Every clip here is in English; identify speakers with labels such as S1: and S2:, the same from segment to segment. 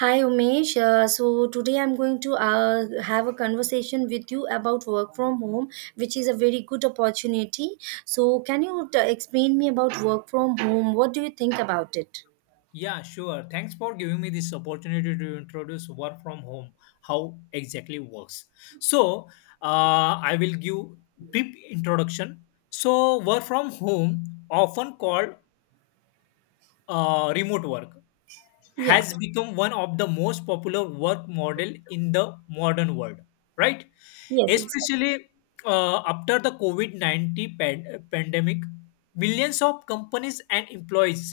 S1: Hi Umesh, so today I'm going to have a conversation with you about work from home, which is a very good opportunity. So, can you explain me about work from home? What do you think about it?
S2: Yeah, sure. Thanks for giving me this opportunity to introduce work from home, how exactly works. So, I will give brief introduction. So, work from home, often called remote work,
S1: Yeah,
S2: has become one of the most popular work model in the modern world, right?
S1: yes, exactly.
S2: Especially after the covid-19 pandemic, millions of companies and employees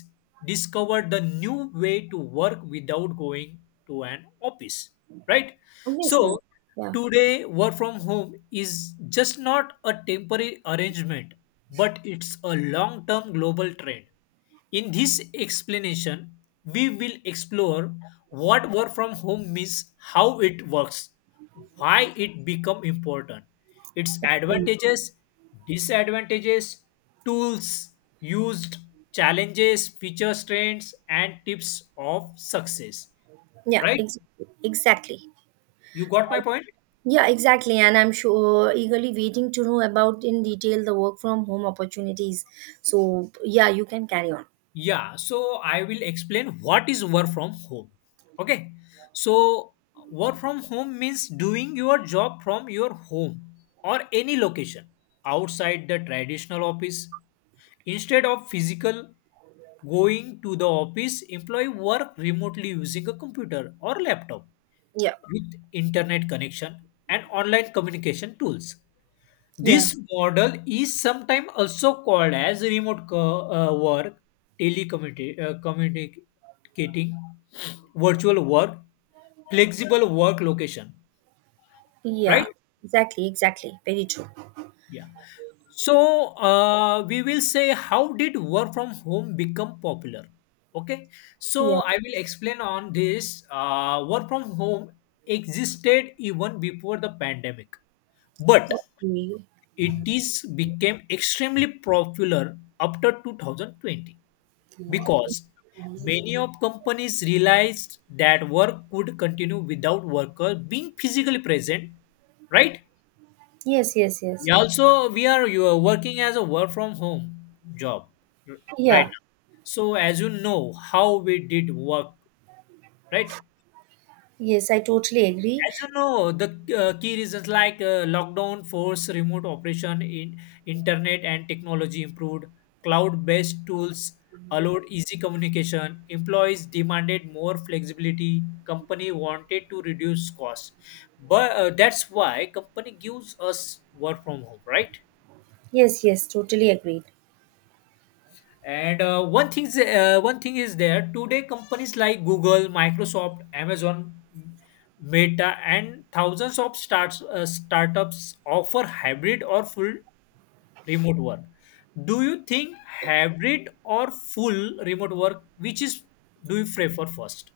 S2: discovered the new way to work without going to an office, right? So
S1: Obviously. Yeah.
S2: today work from home is just not a temporary arrangement, but it's a long term global trend. In this explanation, we will explore what work from home means, how it works, why it become important, its
S1: Absolutely.
S2: advantages, disadvantages, tools used, challenges, features, trends and tips of success.
S1: Yeah,
S2: Right?
S1: exactly, exactly.
S2: You got my point?
S1: Yeah, exactly. And I'm sure eagerly waiting to know about in detail the work from home opportunities. So, yeah, you can carry on.
S2: Yeah, so I will explain what is work from home. Okay, so work from home means doing your job from your home or any location outside the traditional office. Instead of physical going to the office, employee work remotely using a computer or laptop
S1: Yeah,
S2: with internet connection and online communication tools.
S1: yeah,
S2: This model is sometimes also called as work, communicating, virtual work, flexible work location,
S1: yeah,
S2: right?
S1: exactly, exactly. Very true.
S2: Yeah. So we will say how did work from home become popular? Okay. So
S1: Yeah.
S2: I will explain on this. Work from home existed even before the pandemic, but
S1: Okay.
S2: it is became extremely popular after 2020 because many of companies realized that work could continue without worker being physically present, right?
S1: Yes, yes, yes.
S2: Yeah, also we are you are working as a work from home job r- right
S1: Yeah.
S2: now. So as you know how we did work, right?
S1: Yes, I totally agree.
S2: As you know, the key reasons like lockdown forced remote operation in internet and technology improved, cloud-based tools allowed easy communication, employees demanded more flexibility, company wanted to reduce costs. But that's why company gives us work from home, right?
S1: Yes, yes, totally agreed.
S2: And one thing is there today. Companies like Google, Microsoft, Amazon, Meta, and thousands of starts startups offer hybrid or full remote work. Do you think hybrid or full remote work? Which is do you prefer first?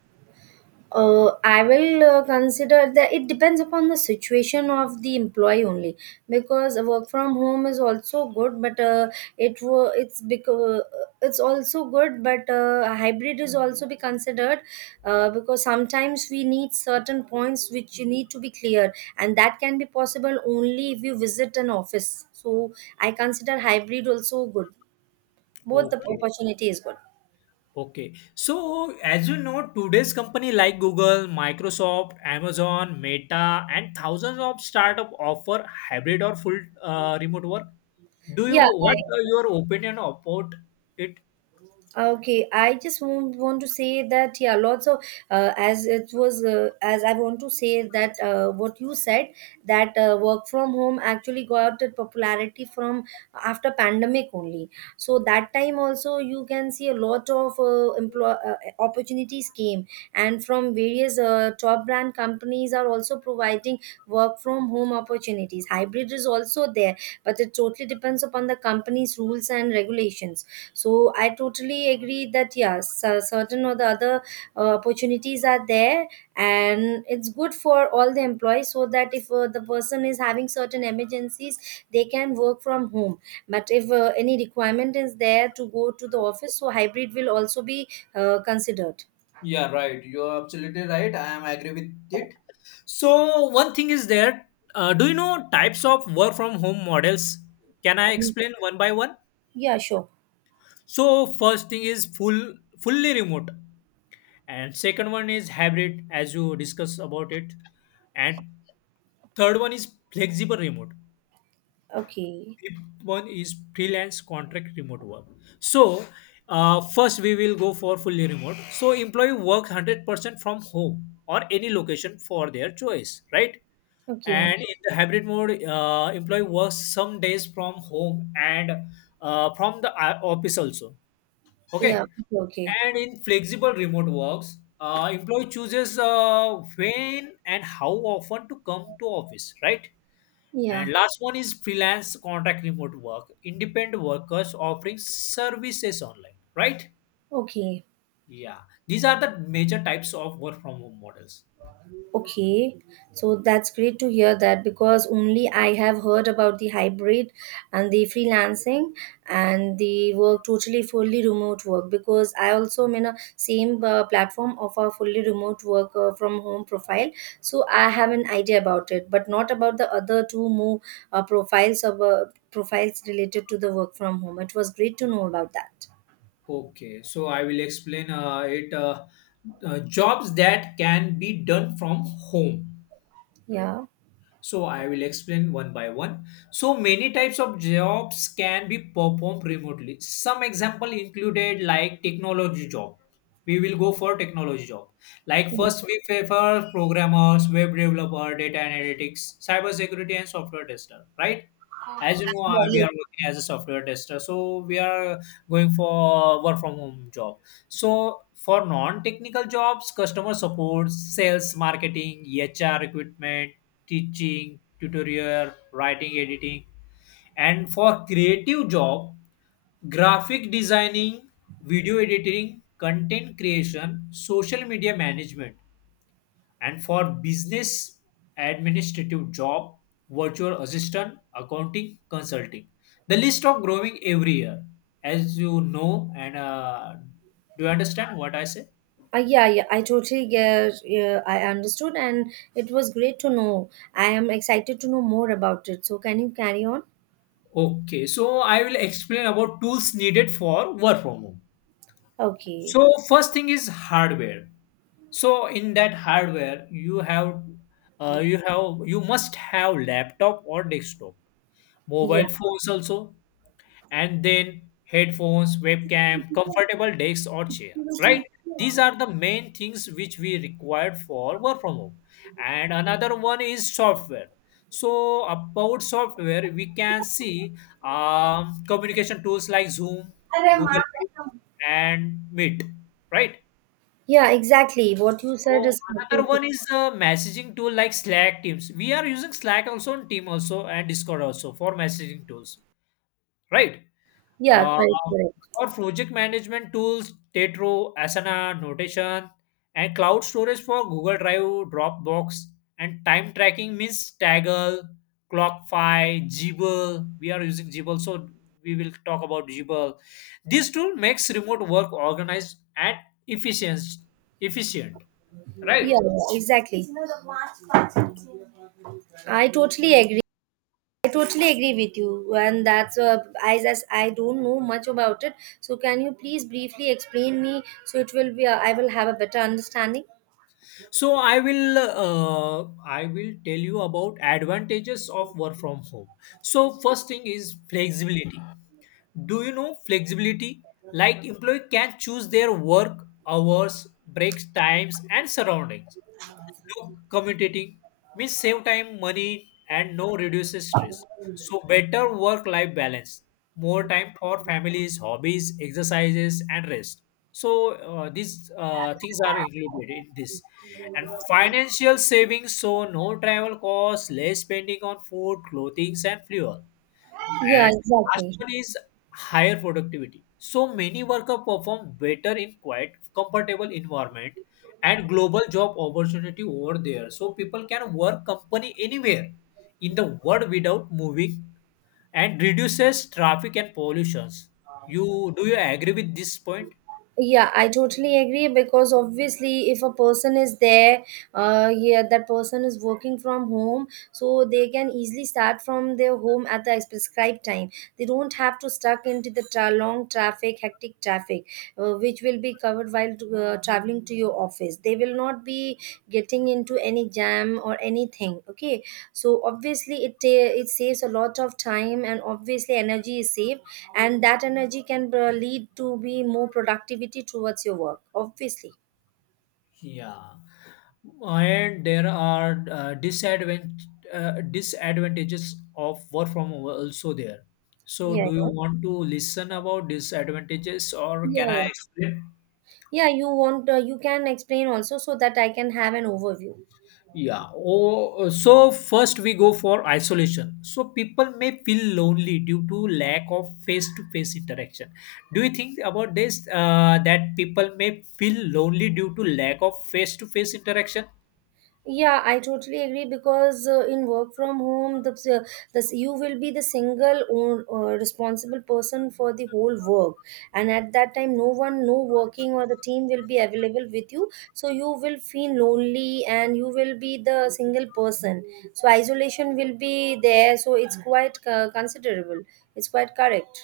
S1: I will consider that it depends upon the situation of the employee only, because a work from home is also good, but it's because it's also good, but hybrid is also be considered, because sometimes we need certain points which you need to be clear, and that can be possible only if you visit an office. So I consider hybrid also good. Both the
S2: Okay.
S1: opportunity is good.
S2: Okay. So, as you know, today's company like Google, Microsoft, Amazon, Meta, and thousands of startup offer hybrid or full remote work. Do you
S1: Yeah.
S2: what are your opinion about it?
S1: Okay, I just want to say that, yeah, lots of, as it was as I want to say that, what you said, that work from home actually got the popularity from after pandemic only. So that time also you can see a lot of, employ opportunities came, and from various, top brand companies are also providing work from home opportunities. Hybrid is also there, but it totally depends upon the company's rules and regulations, so I totally agree that yes, certain or the other opportunities are there, and it's good for all the employees so that if the person is having certain emergencies, they can work from home. But if any requirement is there to go to the office, so hybrid will also be considered.
S2: Yeah. So, one thing is there. Do you know types of work from home models? Can I
S1: Um,
S2: explain one by one?
S1: yeah, sure.
S2: So, first thing is fully remote, and second one is hybrid, as you discuss about it, and third one is flexible remote,
S1: Okay.
S2: fifth one is freelance contract remote work. So, first we will go for fully remote. So, employee work 100% from home or any location for their choice, right? And
S1: Okay.
S2: in the hybrid mode, employee works some days from home and from the office also.
S1: Yeah.
S2: Okay.
S1: Okay. Okay.
S2: And in flexible remote works, employee chooses when and how often to come to office, right?
S1: Yeah.
S2: And last one is freelance contract remote work, independent workers offering services online, right?
S1: Okay.
S2: Yeah, these are the major types of work from home models.
S1: Okay, so that's great to hear that, because only I have heard about the hybrid and the freelancing and the work totally fully remote work, because I also am in a same platform of a fully remote work from home profile. So I have an idea about it, but not about the other two more profiles related to the work from home. It was great to know about that.
S2: Okay, so I will explain it jobs that can be done from home.
S1: Yeah.
S2: So I will explain one by one. So many types of jobs can be performed remotely. Some example included like technology job. We will go for technology job. Like first we prefer programmers, web developer, data analytics, cybersecurity, and software tester. Right? As you know, we
S1: Yeah.
S2: are working as a software tester, so we are going for work from home job. So for non-technical jobs, customer support, sales, marketing, HR recruitment, teaching, tutorial, writing, editing. And for creative job, graphic designing, video editing, content creation, social media management. And for business administrative job, virtual assistant, accounting, consulting. The list of growing every year, as you know, and do you understand what I say?
S1: Yeah, yeah, I totally get. Yeah, I understood, and it was great to know. I am excited to know more about it. So, can you carry on?
S2: Okay, so I will explain about tools needed for work from home.
S1: Okay.
S2: So first thing is hardware. So in that hardware, you have, you must have laptop or desktop,
S1: Yeah.
S2: mobile phones also, and then headphones, webcam, comfortable desk or chair, right? These are the main things which we required for work from home. And another one is software. So about software, we can see communication tools like Zoom, Google Meet, and Meet, right?
S1: Yeah. Exactly. What you said
S2: So
S1: is,
S2: another
S1: totally.
S2: one is a messaging tool like Slack, Teams. We are using Slack also and Team also and Discord also for messaging tools, right?
S1: Yeah.
S2: Uh,
S1: Correct. Correct.
S2: for project management tools, Tetro, Asana, Notation, and cloud storage for Google Drive, Dropbox, and time tracking means Kaggle, Clockify, Jibble. We are using Jibble, so we will talk about Jibble. This tool makes remote work organized and efficient. Efficient,
S1: Yeah,
S2: right?
S1: yeah, exactly. I totally agree. I totally agree with you, and that's, I just, I don't know much about it. So, can you please briefly explain me, so it will be I will have a better understanding?
S2: So I will tell you about advantages of work from home. So first thing is flexibility. Do you know flexibility? Like employee can choose their work hours, breaks times and surroundings. No commutating means save time, money, and no reduces stress. So better work-life balance, more time for families, hobbies, exercises, and rest. So these things are included in this. And financial savings, so no travel costs, less spending on food, clothing, and fuel.
S1: Yeah.
S2: And last
S1: Exactly.
S2: one is higher productivity. So many workers perform better in quiet, comfortable environment and global job opportunity over there. So people can work company anywhere in the world without moving and reduces traffic and pollutions. You do you agree with this point?
S1: Yeah, I totally agree, because obviously if a person is there, yeah, that person is working from home, so they can easily start from their home at the prescribed time. They don't have to stuck into the long traffic, hectic traffic, which will be covered while traveling to your office. They will not be getting into any jam or anything, okay. So obviously it saves a lot of time, and obviously energy is saved, and that energy can lead to be more productivity towards your work, obviously.
S2: Yeah. And there are disadvantages of work from home also there. So,
S1: Yeah,
S2: do you
S1: yeah,
S2: want to listen about disadvantages or
S1: yeah,
S2: can I
S1: yeah,
S2: explain?
S1: yeah, you can explain also, so that I can have an overview.
S2: Yeah. Oh, so first we go for isolation. So people may feel lonely due to lack of face-to-face interaction. Do you think about this that people may feel lonely due to lack of face-to-face interaction?
S1: Yeah, I totally agree, because in work from home, the you will be the single own, responsible person for the whole work, and at that time, no one, no working or the team will be available with you. So you will feel lonely, and you will be the single person. So isolation will be there. So it's quite considerable. It's quite correct.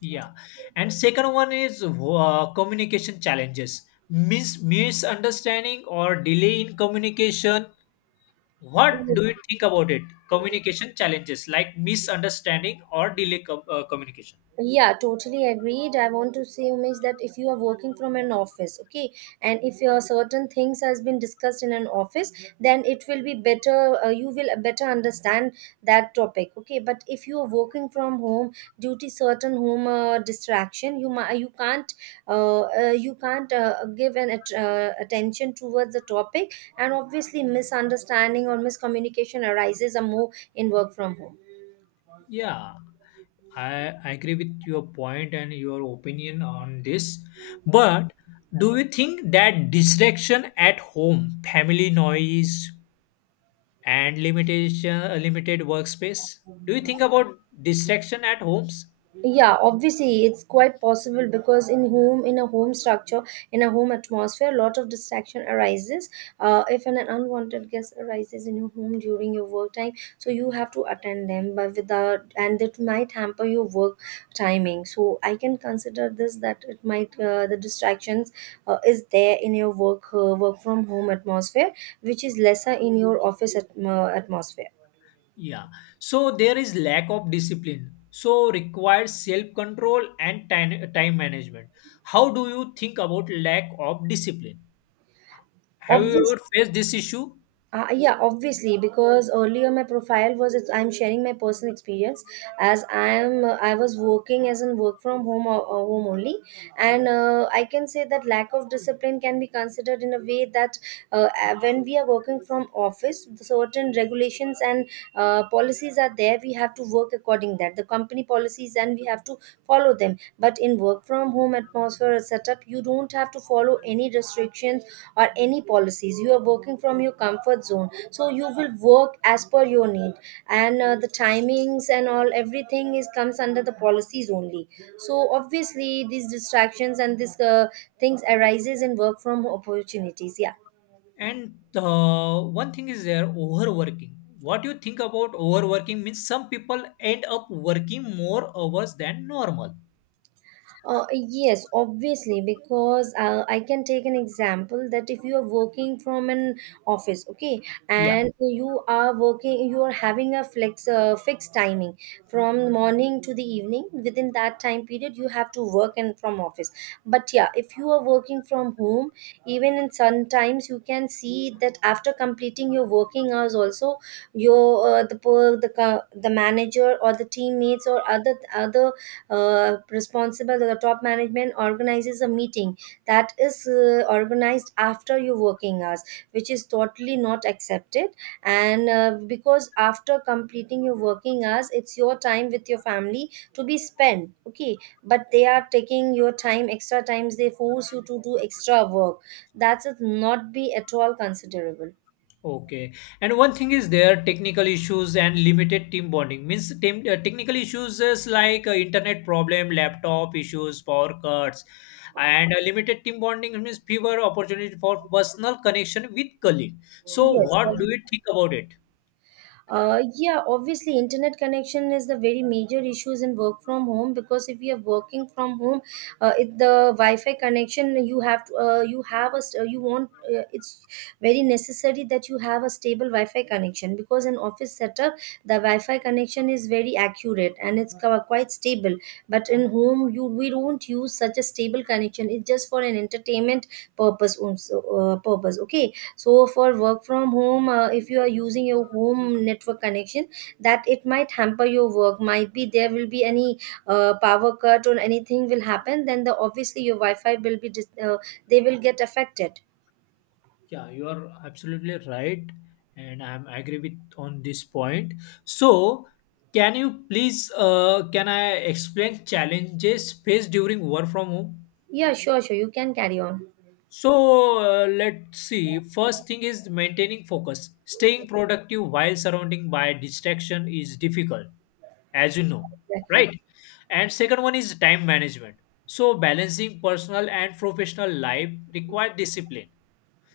S2: Yeah. And second one is communication challenges. Misunderstanding or delay in communication. What do you think about it? Communication challenges like misunderstanding or delay communication.
S1: Yeah, totally agreed. I want to say, Umesh, that if you are working from an office, okay, and if your certain things has been discussed in an office, then it will be better. You will better understand that topic, okay. But if you are working from home due to certain home, distraction, you can't, give an attention towards the topic, and obviously misunderstanding or miscommunication arises a more in work from home.
S2: Yeah, I agree with your point and your opinion on this. But do you think that distraction at home, family noise, and limitation, limited workspace? Do you think about distraction at homes?
S1: Yeah, obviously it's quite possible, because in a home atmosphere a lot of distraction arises. If an unwanted guest arises in your home during your work time, so you have to attend them, but without and it might hamper your work timing. So I can consider this, that it might the distractions is there in your work from home atmosphere, which is lesser in your office atmosphere.
S2: Yeah. So there is lack of discipline. So requires self-control and time management. How do you think about lack of discipline? Have you
S1: Obviously.
S2: ever faced this issue?
S1: Yeah, obviously, because earlier my profile was, it's, I'm sharing my personal experience. As I was working as in work from home, or home only, and I can say that lack of discipline can be considered in a way that, when we are working from office, certain regulations and policies are there. We have to work according that the company policies, and we have to follow them. But in work from home atmosphere or setup, you don't have to follow any restrictions or any policies. You are working from your comfort zone, so you will work as per your need, and the timings and all, everything is comes under the policies only. So obviously these distractions and these things arises in work from opportunities, yeah.
S2: And one thing is there overworking. What you think about overworking means some people end up working more hours than normal.
S1: Yes, obviously, because I can take an example that if you are working from an office, okay,
S2: Yeah.
S1: and you are working, you are having a flex fixed timing from morning to the evening. Within that time period, you have to work, and from office. But yeah, if you are working from home, even in sometimes you can see that after completing your working hours, also your, the manager or the teammates or other responsible the top management organizes a meeting, that is organized after your working hours, which is totally not accepted. And because after completing your working hours, it's your time with your family to be spent, okay. But they are taking your time, extra times they force you to do extra work. That's not be at all considerable.
S2: Okay. And one thing is there technical issues and limited team bonding means technical issues is like internet problem, laptop issues, power cuts, and limited team bonding means fewer opportunity for personal connection with colleague. So uh,
S1: Yes.
S2: what do you think about it?
S1: Yeah, obviously, internet connection is the very major issues in work from home, because if you are working from home, the wi-fi connection, you have a st- you want it's very necessary that you have a stable wi-fi connection, because in office setup the wi-fi connection is very accurate, and it's quite stable. But in home, you we don't use such a stable connection, it's just for an entertainment purpose, okay. So for work from home, if you are using your home network connection, that it might hamper your work. Might be there will be any power cut or anything will happen, then the obviously your wi-fi will be they will get affected.
S2: Yeah, you are absolutely right, and I'm agree with on this point. So can you please can I explain challenges faced during work from home?
S1: Yeah, sure, sure, you can carry on.
S2: So let's see. First thing is maintaining focus. Staying productive while surrounding by distraction is difficult, as you know,
S1: Exactly.
S2: right? And second one is time management. So balancing personal and professional life require discipline.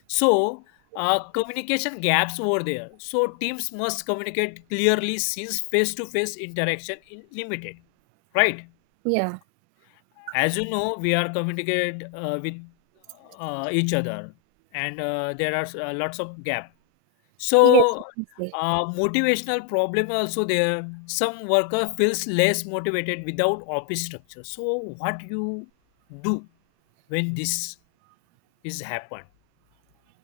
S2: So communication gaps over there. So teams must communicate clearly since face-to-face interaction is limited, right?
S1: Yeah.
S2: As you know, we are communicate with each other, and there are lots of gap.
S1: Yes,
S2: So
S1: obviously.
S2: motivational problem also there, some worker feels less motivated without office structure. So what you do when this is happened?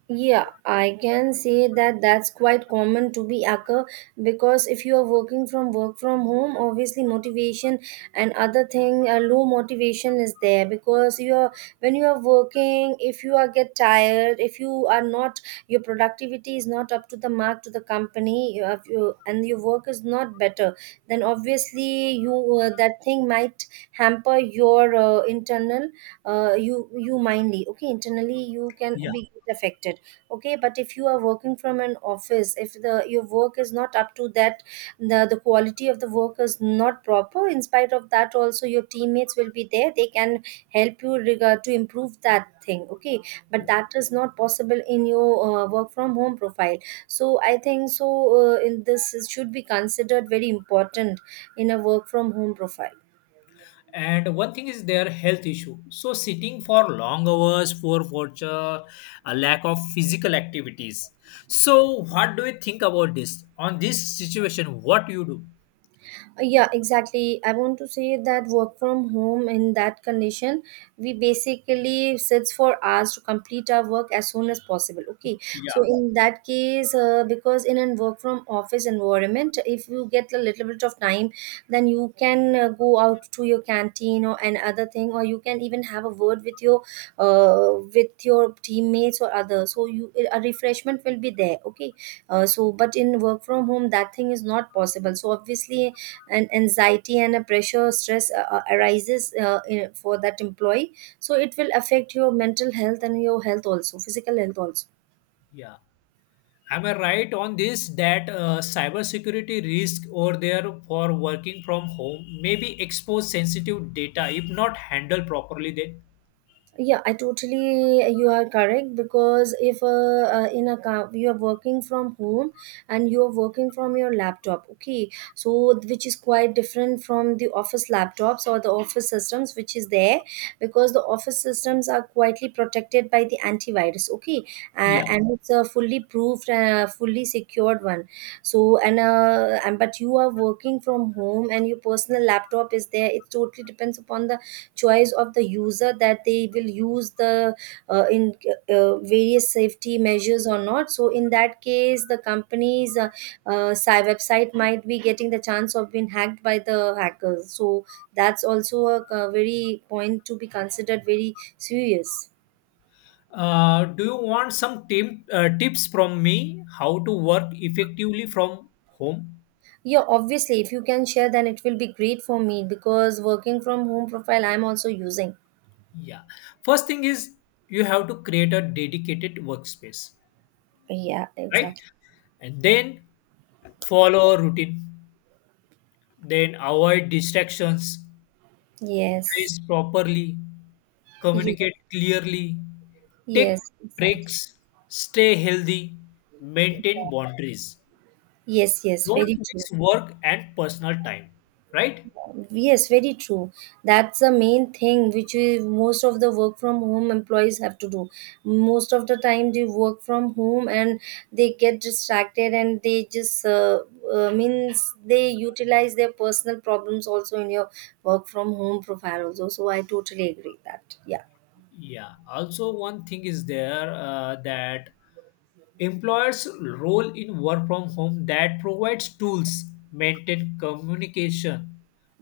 S1: Yeah, I can say that that's quite common to be occur, because if you are working from work from home, obviously motivation and other thing, low motivation is there, because you are when you are working, if you are get tired, if you are not, your productivity is not up to the mark to the company, you and your work is not better, then obviously you that thing might hamper your internal, uh, you mindly, okay, internally you can be affected, okay. But if you are working from an office, if the your work is not up to that, the quality of the work is not proper, in spite of that also your teammates will be there, they can help you regard to improve that thing, okay. But that is not possible in your work from home profile. So I think so, should be considered very important in a work from home profile.
S2: And one thing is their health issue, so sitting for long hours, poor posture, a lack of physical activities. So what do you think about this on this situation? What you do?
S1: Yeah, exactly, I want to say that work from home, in that condition we basically sits for hours to complete our work as soon as possible, okay. So
S2: Yeah,
S1: in that case, because in a work from office environment, if you get a little bit of time, then you can go out to your canteen or an other thing, or you can even have a word with your, with your teammates or others, so you a refreshment will be there, okay. So, but in work from home that thing is not possible, so Obviously an anxiety and a pressure or stress arises, for that employee. So it will affect your mental health and your health also, physical health also.
S2: yeah, am I right on this that cybersecurity risk or there for working from home may be expose sensitive data if not handled properly then?
S1: Yeah, I totally, you are correct. Because if in a car you are working from home and you are working from your laptop, okay. So which is quite different from the office laptops or the office systems which is there, because the office systems are quietly protected by the antivirus, okay. uh,
S2: Yeah,
S1: and it's a fully proofed, fully secured one. So and but you are working from home and your personal laptop is there. It totally depends upon the choice of the user that they will use the in various safety measures or not. So in that case the company's website might be getting the chance of being hacked by the hackers. So that's also a, uh, very point to be considered, very serious.
S2: do you want some tips from me how to work effectively from home?
S1: Yeah, obviously, if you can share, then it will be great for me, because working from home profile I'm also using.
S2: Yeah. First thing is you have to create a dedicated workspace,
S1: Yeah,
S2: right?
S1: exactly.
S2: And then follow a routine. Then avoid distractions,
S1: Yes.
S2: dress properly,
S1: Yes,
S2: communicate clearly, take
S1: yes, exactly.
S2: breaks, stay healthy, maintain boundaries.
S1: Yes. Yes, very
S2: Don't
S1: true.
S2: mix work and personal time, right?
S1: Yes, very true. That's the main thing which we, most of the work from home employees have to do. Most of the time they work from home and they get distracted, and they just means they utilize their personal problems also in your work from home profile also. So I totally agree that. Yeah.
S2: Yeah. Also, one thing is there that employers role in work from home, that provides tools, maintain communication,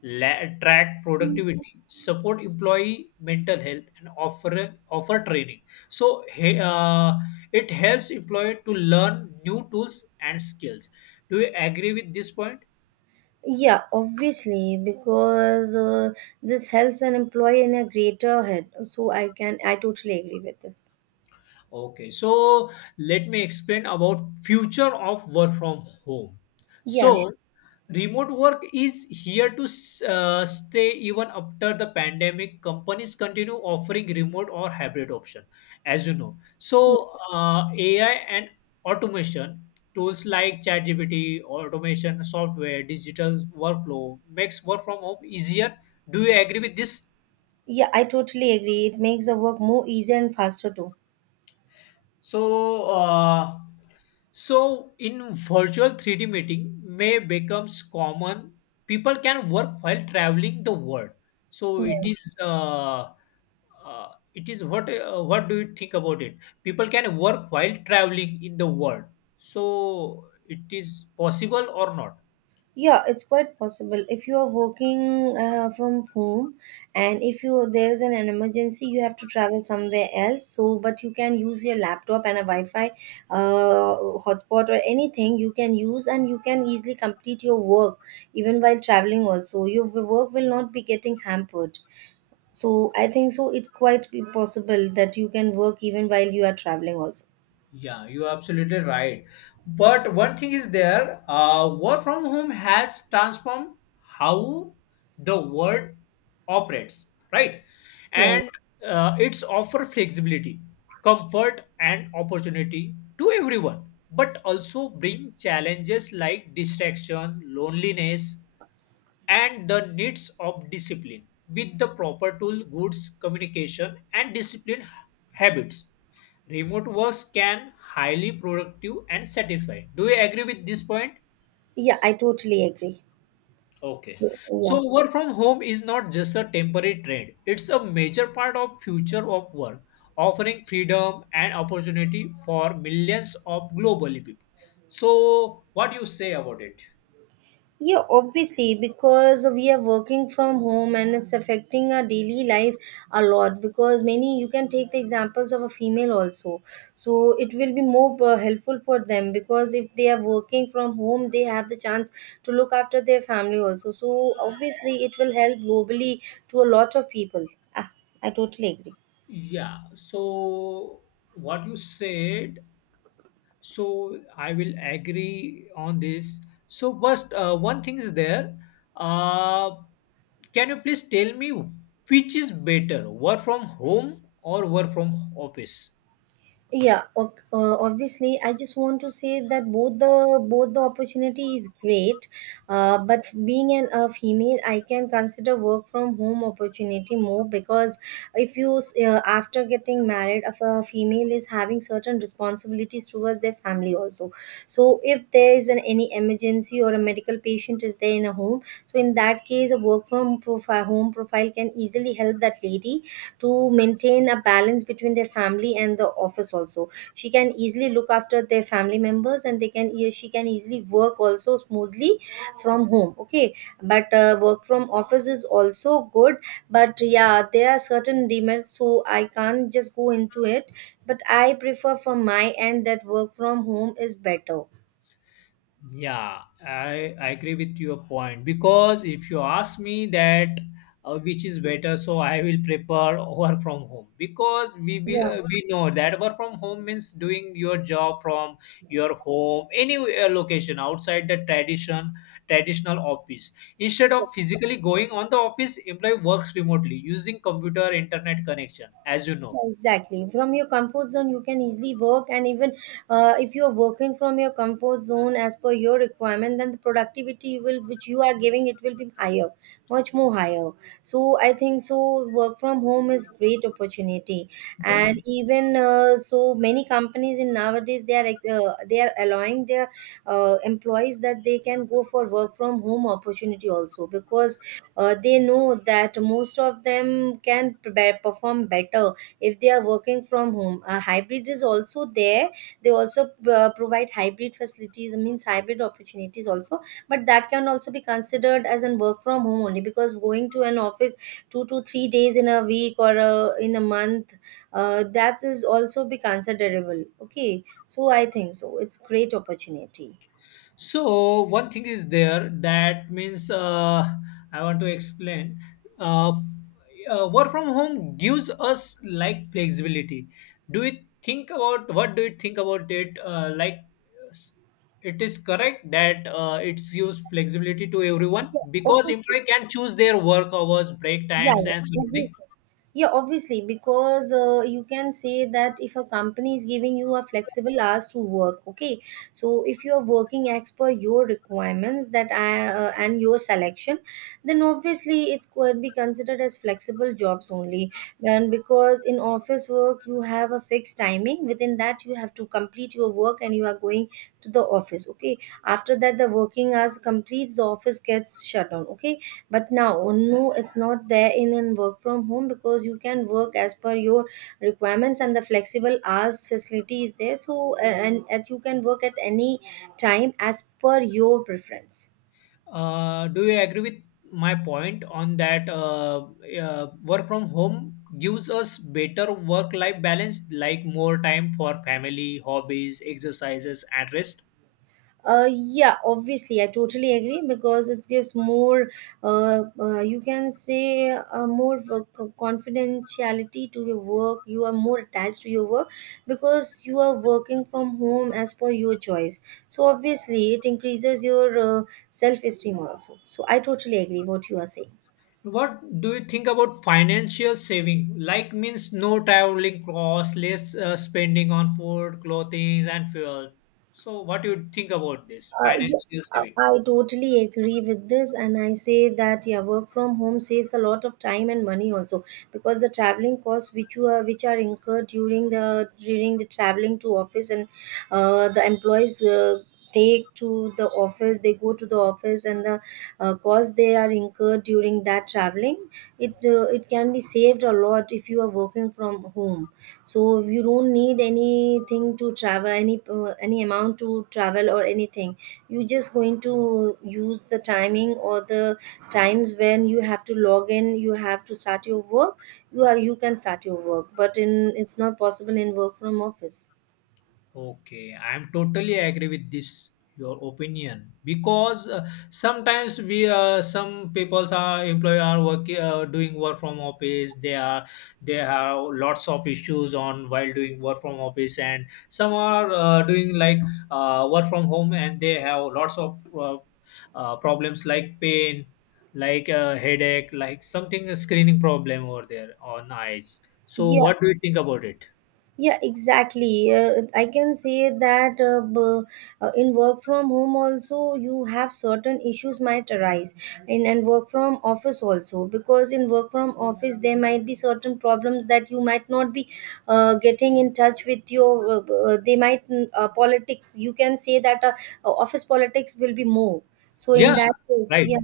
S2: track productivity, support employee mental health, and offer training, so it helps employee to learn new tools and skills. Do you agree with this point?
S1: Yeah, obviously, because this helps an employee in a greater head. So I totally agree with this.
S2: Okay, so let me explain about future of work from home.
S1: Yeah.
S2: So Remote work is here to stay even after the pandemic. Companies continue offering remote or hybrid option, as you know. So AI and automation tools like ChatGPT, automation software, digital workflow makes work from home easier. Do you agree with this?
S1: Yeah, I totally agree. It makes the work more easier and faster too.
S2: So, in virtual 3D meeting may becomes common. People can work while traveling the world. So
S1: Yeah.
S2: uh, it is what do you think about it? People can work while traveling in the world. So it is possible or not?
S1: Yeah, it's quite possible. If you are working from home, and if you there's an emergency, you have to travel somewhere else. So, but you can use your laptop and a Wi-Fi uh, hotspot, or anything you can use, and you can easily complete your work even while traveling. Also, your work will not be getting hampered. So, I think so. It quite be possible that you can work even while you are traveling also.
S2: Yeah, you're absolutely right. But one thing is there, work from home has transformed how the world operates, right? And
S1: Yes.
S2: it's offer flexibility, comfort, and opportunity to everyone, but also bring challenges like distraction, loneliness, and the needs of discipline with the proper tool, goods, communication, and discipline habits. Remote works can highly productive and satisfying. Do you agree with this point?
S1: Yeah, I totally agree.
S2: Okay.
S1: So,
S2: So
S1: yeah.
S2: work from home is not just a temporary trend. It's a major part of future of work, offering freedom and opportunity for millions of globally people. So what do you say about it?
S1: Yeah, obviously, because we are working from home and it's affecting our daily life a lot. Because many, you can take the examples of a female also. So it will be more helpful for them, because if they are working from home, they have the chance to look after their family also. So obviously, it will help globally to a lot of people. Ah, I totally agree.
S2: Yeah. So what you said, so I will agree on this. So first, one thing is there. Uh, can you please tell me which is better, work from home or work from office?
S1: Obviously, I just want to say that both the opportunity is great. But being an a female, I can consider work from home opportunity more, because if you s- after getting married, if a female is having certain responsibilities towards their family also. So if there is an any emergency or a medical patient is there in a home, so in that case, a work from pro p- home profile can easily help that lady to maintain a balance between their family and the office also. She can easily look after their family members, and they can she can easily work also smoothly from home, okay. But work from office is also good, but yeah, there are certain demerits, so I can't just go into it. But I prefer from my end that work from home is better.
S2: Yeah, I agree with your point because if you ask me that which is better, so I will prefer work from home because
S1: Yeah.
S2: we know that work from home means doing your job from your home, any location outside the traditional office. Instead of physically going on the office, employee works remotely using computer internet connection, as you know.
S1: Exactly. From your comfort zone, you can easily work, and even if you are working from your comfort zone as per your requirement, then the productivity you will, which you are giving, it will be higher, much more higher. So I think so. Work from home is great opportunity, and even so many companies in nowadays they are like, they are allowing their employees that they can go for work from home opportunity also, because they know that most of them can perform better if they are working from home. Hybrid is also there, they also provide hybrid facilities, means hybrid opportunities also. But that can also be considered as an work from home only, because going to an office 2 to 3 days in a week, or in a month, that is also be considerable, okay. So I think so, it's great opportunity.
S2: So one thing is there that means I want to explain. Uh, work from home gives us like flexibility. Do you think about what do you think about it? Like s- it is correct that it gives flexibility to everyone
S1: Yeah,
S2: because
S1: obviously.
S2: employee can choose their work hours, break
S1: Yeah,
S2: times, and
S1: yeah,
S2: surrounding.
S1: obviously. Yeah, obviously, because you can say that if a company is giving you a flexible hours to work, okay. So if you are working as per your requirements, that and your selection, then obviously it's could be considered as flexible jobs only. And because in office work you have a fixed timing, within that you have to complete your work and you are going to the office, okay. After that, the working hours completes, the office gets shut down, okay. But now no, it's not there in work from home, because you can work as per your requirements, and the flexible hours facility is there. So and you can work at any time as per your preference.
S2: Do you agree with my point on that work from home gives us better work life balance, like more time for family, hobbies, exercises, and rest?
S1: Yeah, obviously, I totally agree, because it gives more, you can say, confidentiality to your work. You are more attached to your work because you are working from home as per your choice. So, obviously, it increases your self esteem also. So, I totally agree what you are saying.
S2: What do you think about financial saving? Like means no traveling costs, less spending on food, clothing, and fuel. So, what do you think about this
S1: Yeah,
S2: financial saving?
S1: I totally agree with this, and I say that yeah, work from home saves a lot of time and money also, because the traveling costs which you are, which are incurred during the traveling to office, and the employees take to the office, they go to the office, and the cost they are incurred during that traveling, it can be saved a lot if you are working from home. So you don't need anything to travel, any amount to travel or anything. You just going to use the timing or the times when you have to log in, you have to start your work. You can start your work, but in, it's not possible in work from office.
S2: Okay, I'm totally agree with this your opinion because sometimes we some people's are employee are working doing work from office, they are they have lots of issues on while doing work from office, and some are doing like work from home and they have lots of problems like pain, like headache, like something a screening problem over there on eyes. So what do you think about it?
S1: Yeah, exactly. I can say that in work from home also, you have certain issues might arise in, and work from office also. Because in work from office, there might be certain problems that you might not be getting in touch with your politics, you can say that office politics will be more. So in
S2: Yeah,
S1: that case,
S2: right.
S1: yeah.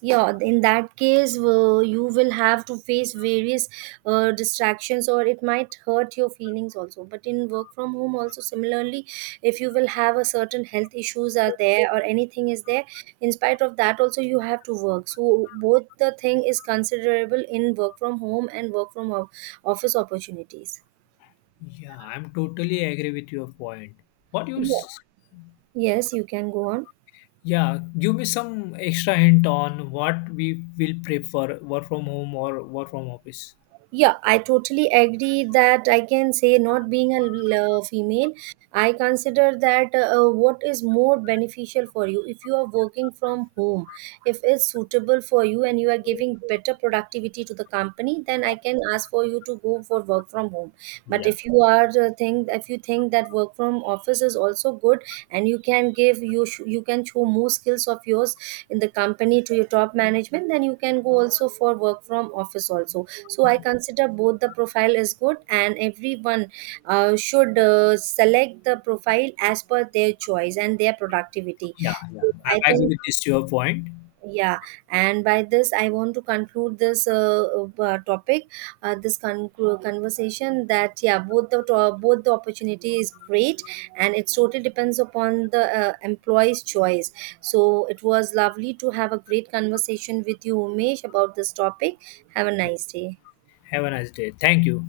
S1: Yeah, in that case, you will have to face various distractions, or it might hurt your feelings also. But in work from home also similarly, if you will have a certain health issues are there or anything is there, in spite of that also you have to work. So both the thing is considerable in work from home and office opportunities.
S2: Yeah, I'm totally agree with your point. What you,
S1: Yeah.
S2: s-
S1: Yes, you can go on.
S2: yeah, give me some extra hint on what we will prefer, work from home or work from office.
S1: Yeah, I totally agree that I can say, not being female, I consider that what is more beneficial for you. If you are working from home, if it's suitable for you and you are giving better productivity to the company, then I
S2: Yeah,
S1: can ask for you to go for work from home. But
S2: yeah,
S1: if you are think if you think that work from office is also good, and you can give you can show more skills of yours in the company to your top management, then you can go also for work from office also. So I consider both the profile is good, and everyone should select the profile as per their choice and their productivity.
S2: yeah, yeah.
S1: So I
S2: I agree
S1: think,
S2: with this your point.
S1: yeah. And by this, I want to conclude this topic, uh, this con- conversation. That yeah, both the opportunity is great, and it totally depends upon the employee's choice. So it was lovely to have a great conversation with you, Umesh, about this topic. Have a nice day.
S2: Have a nice day. Thank you.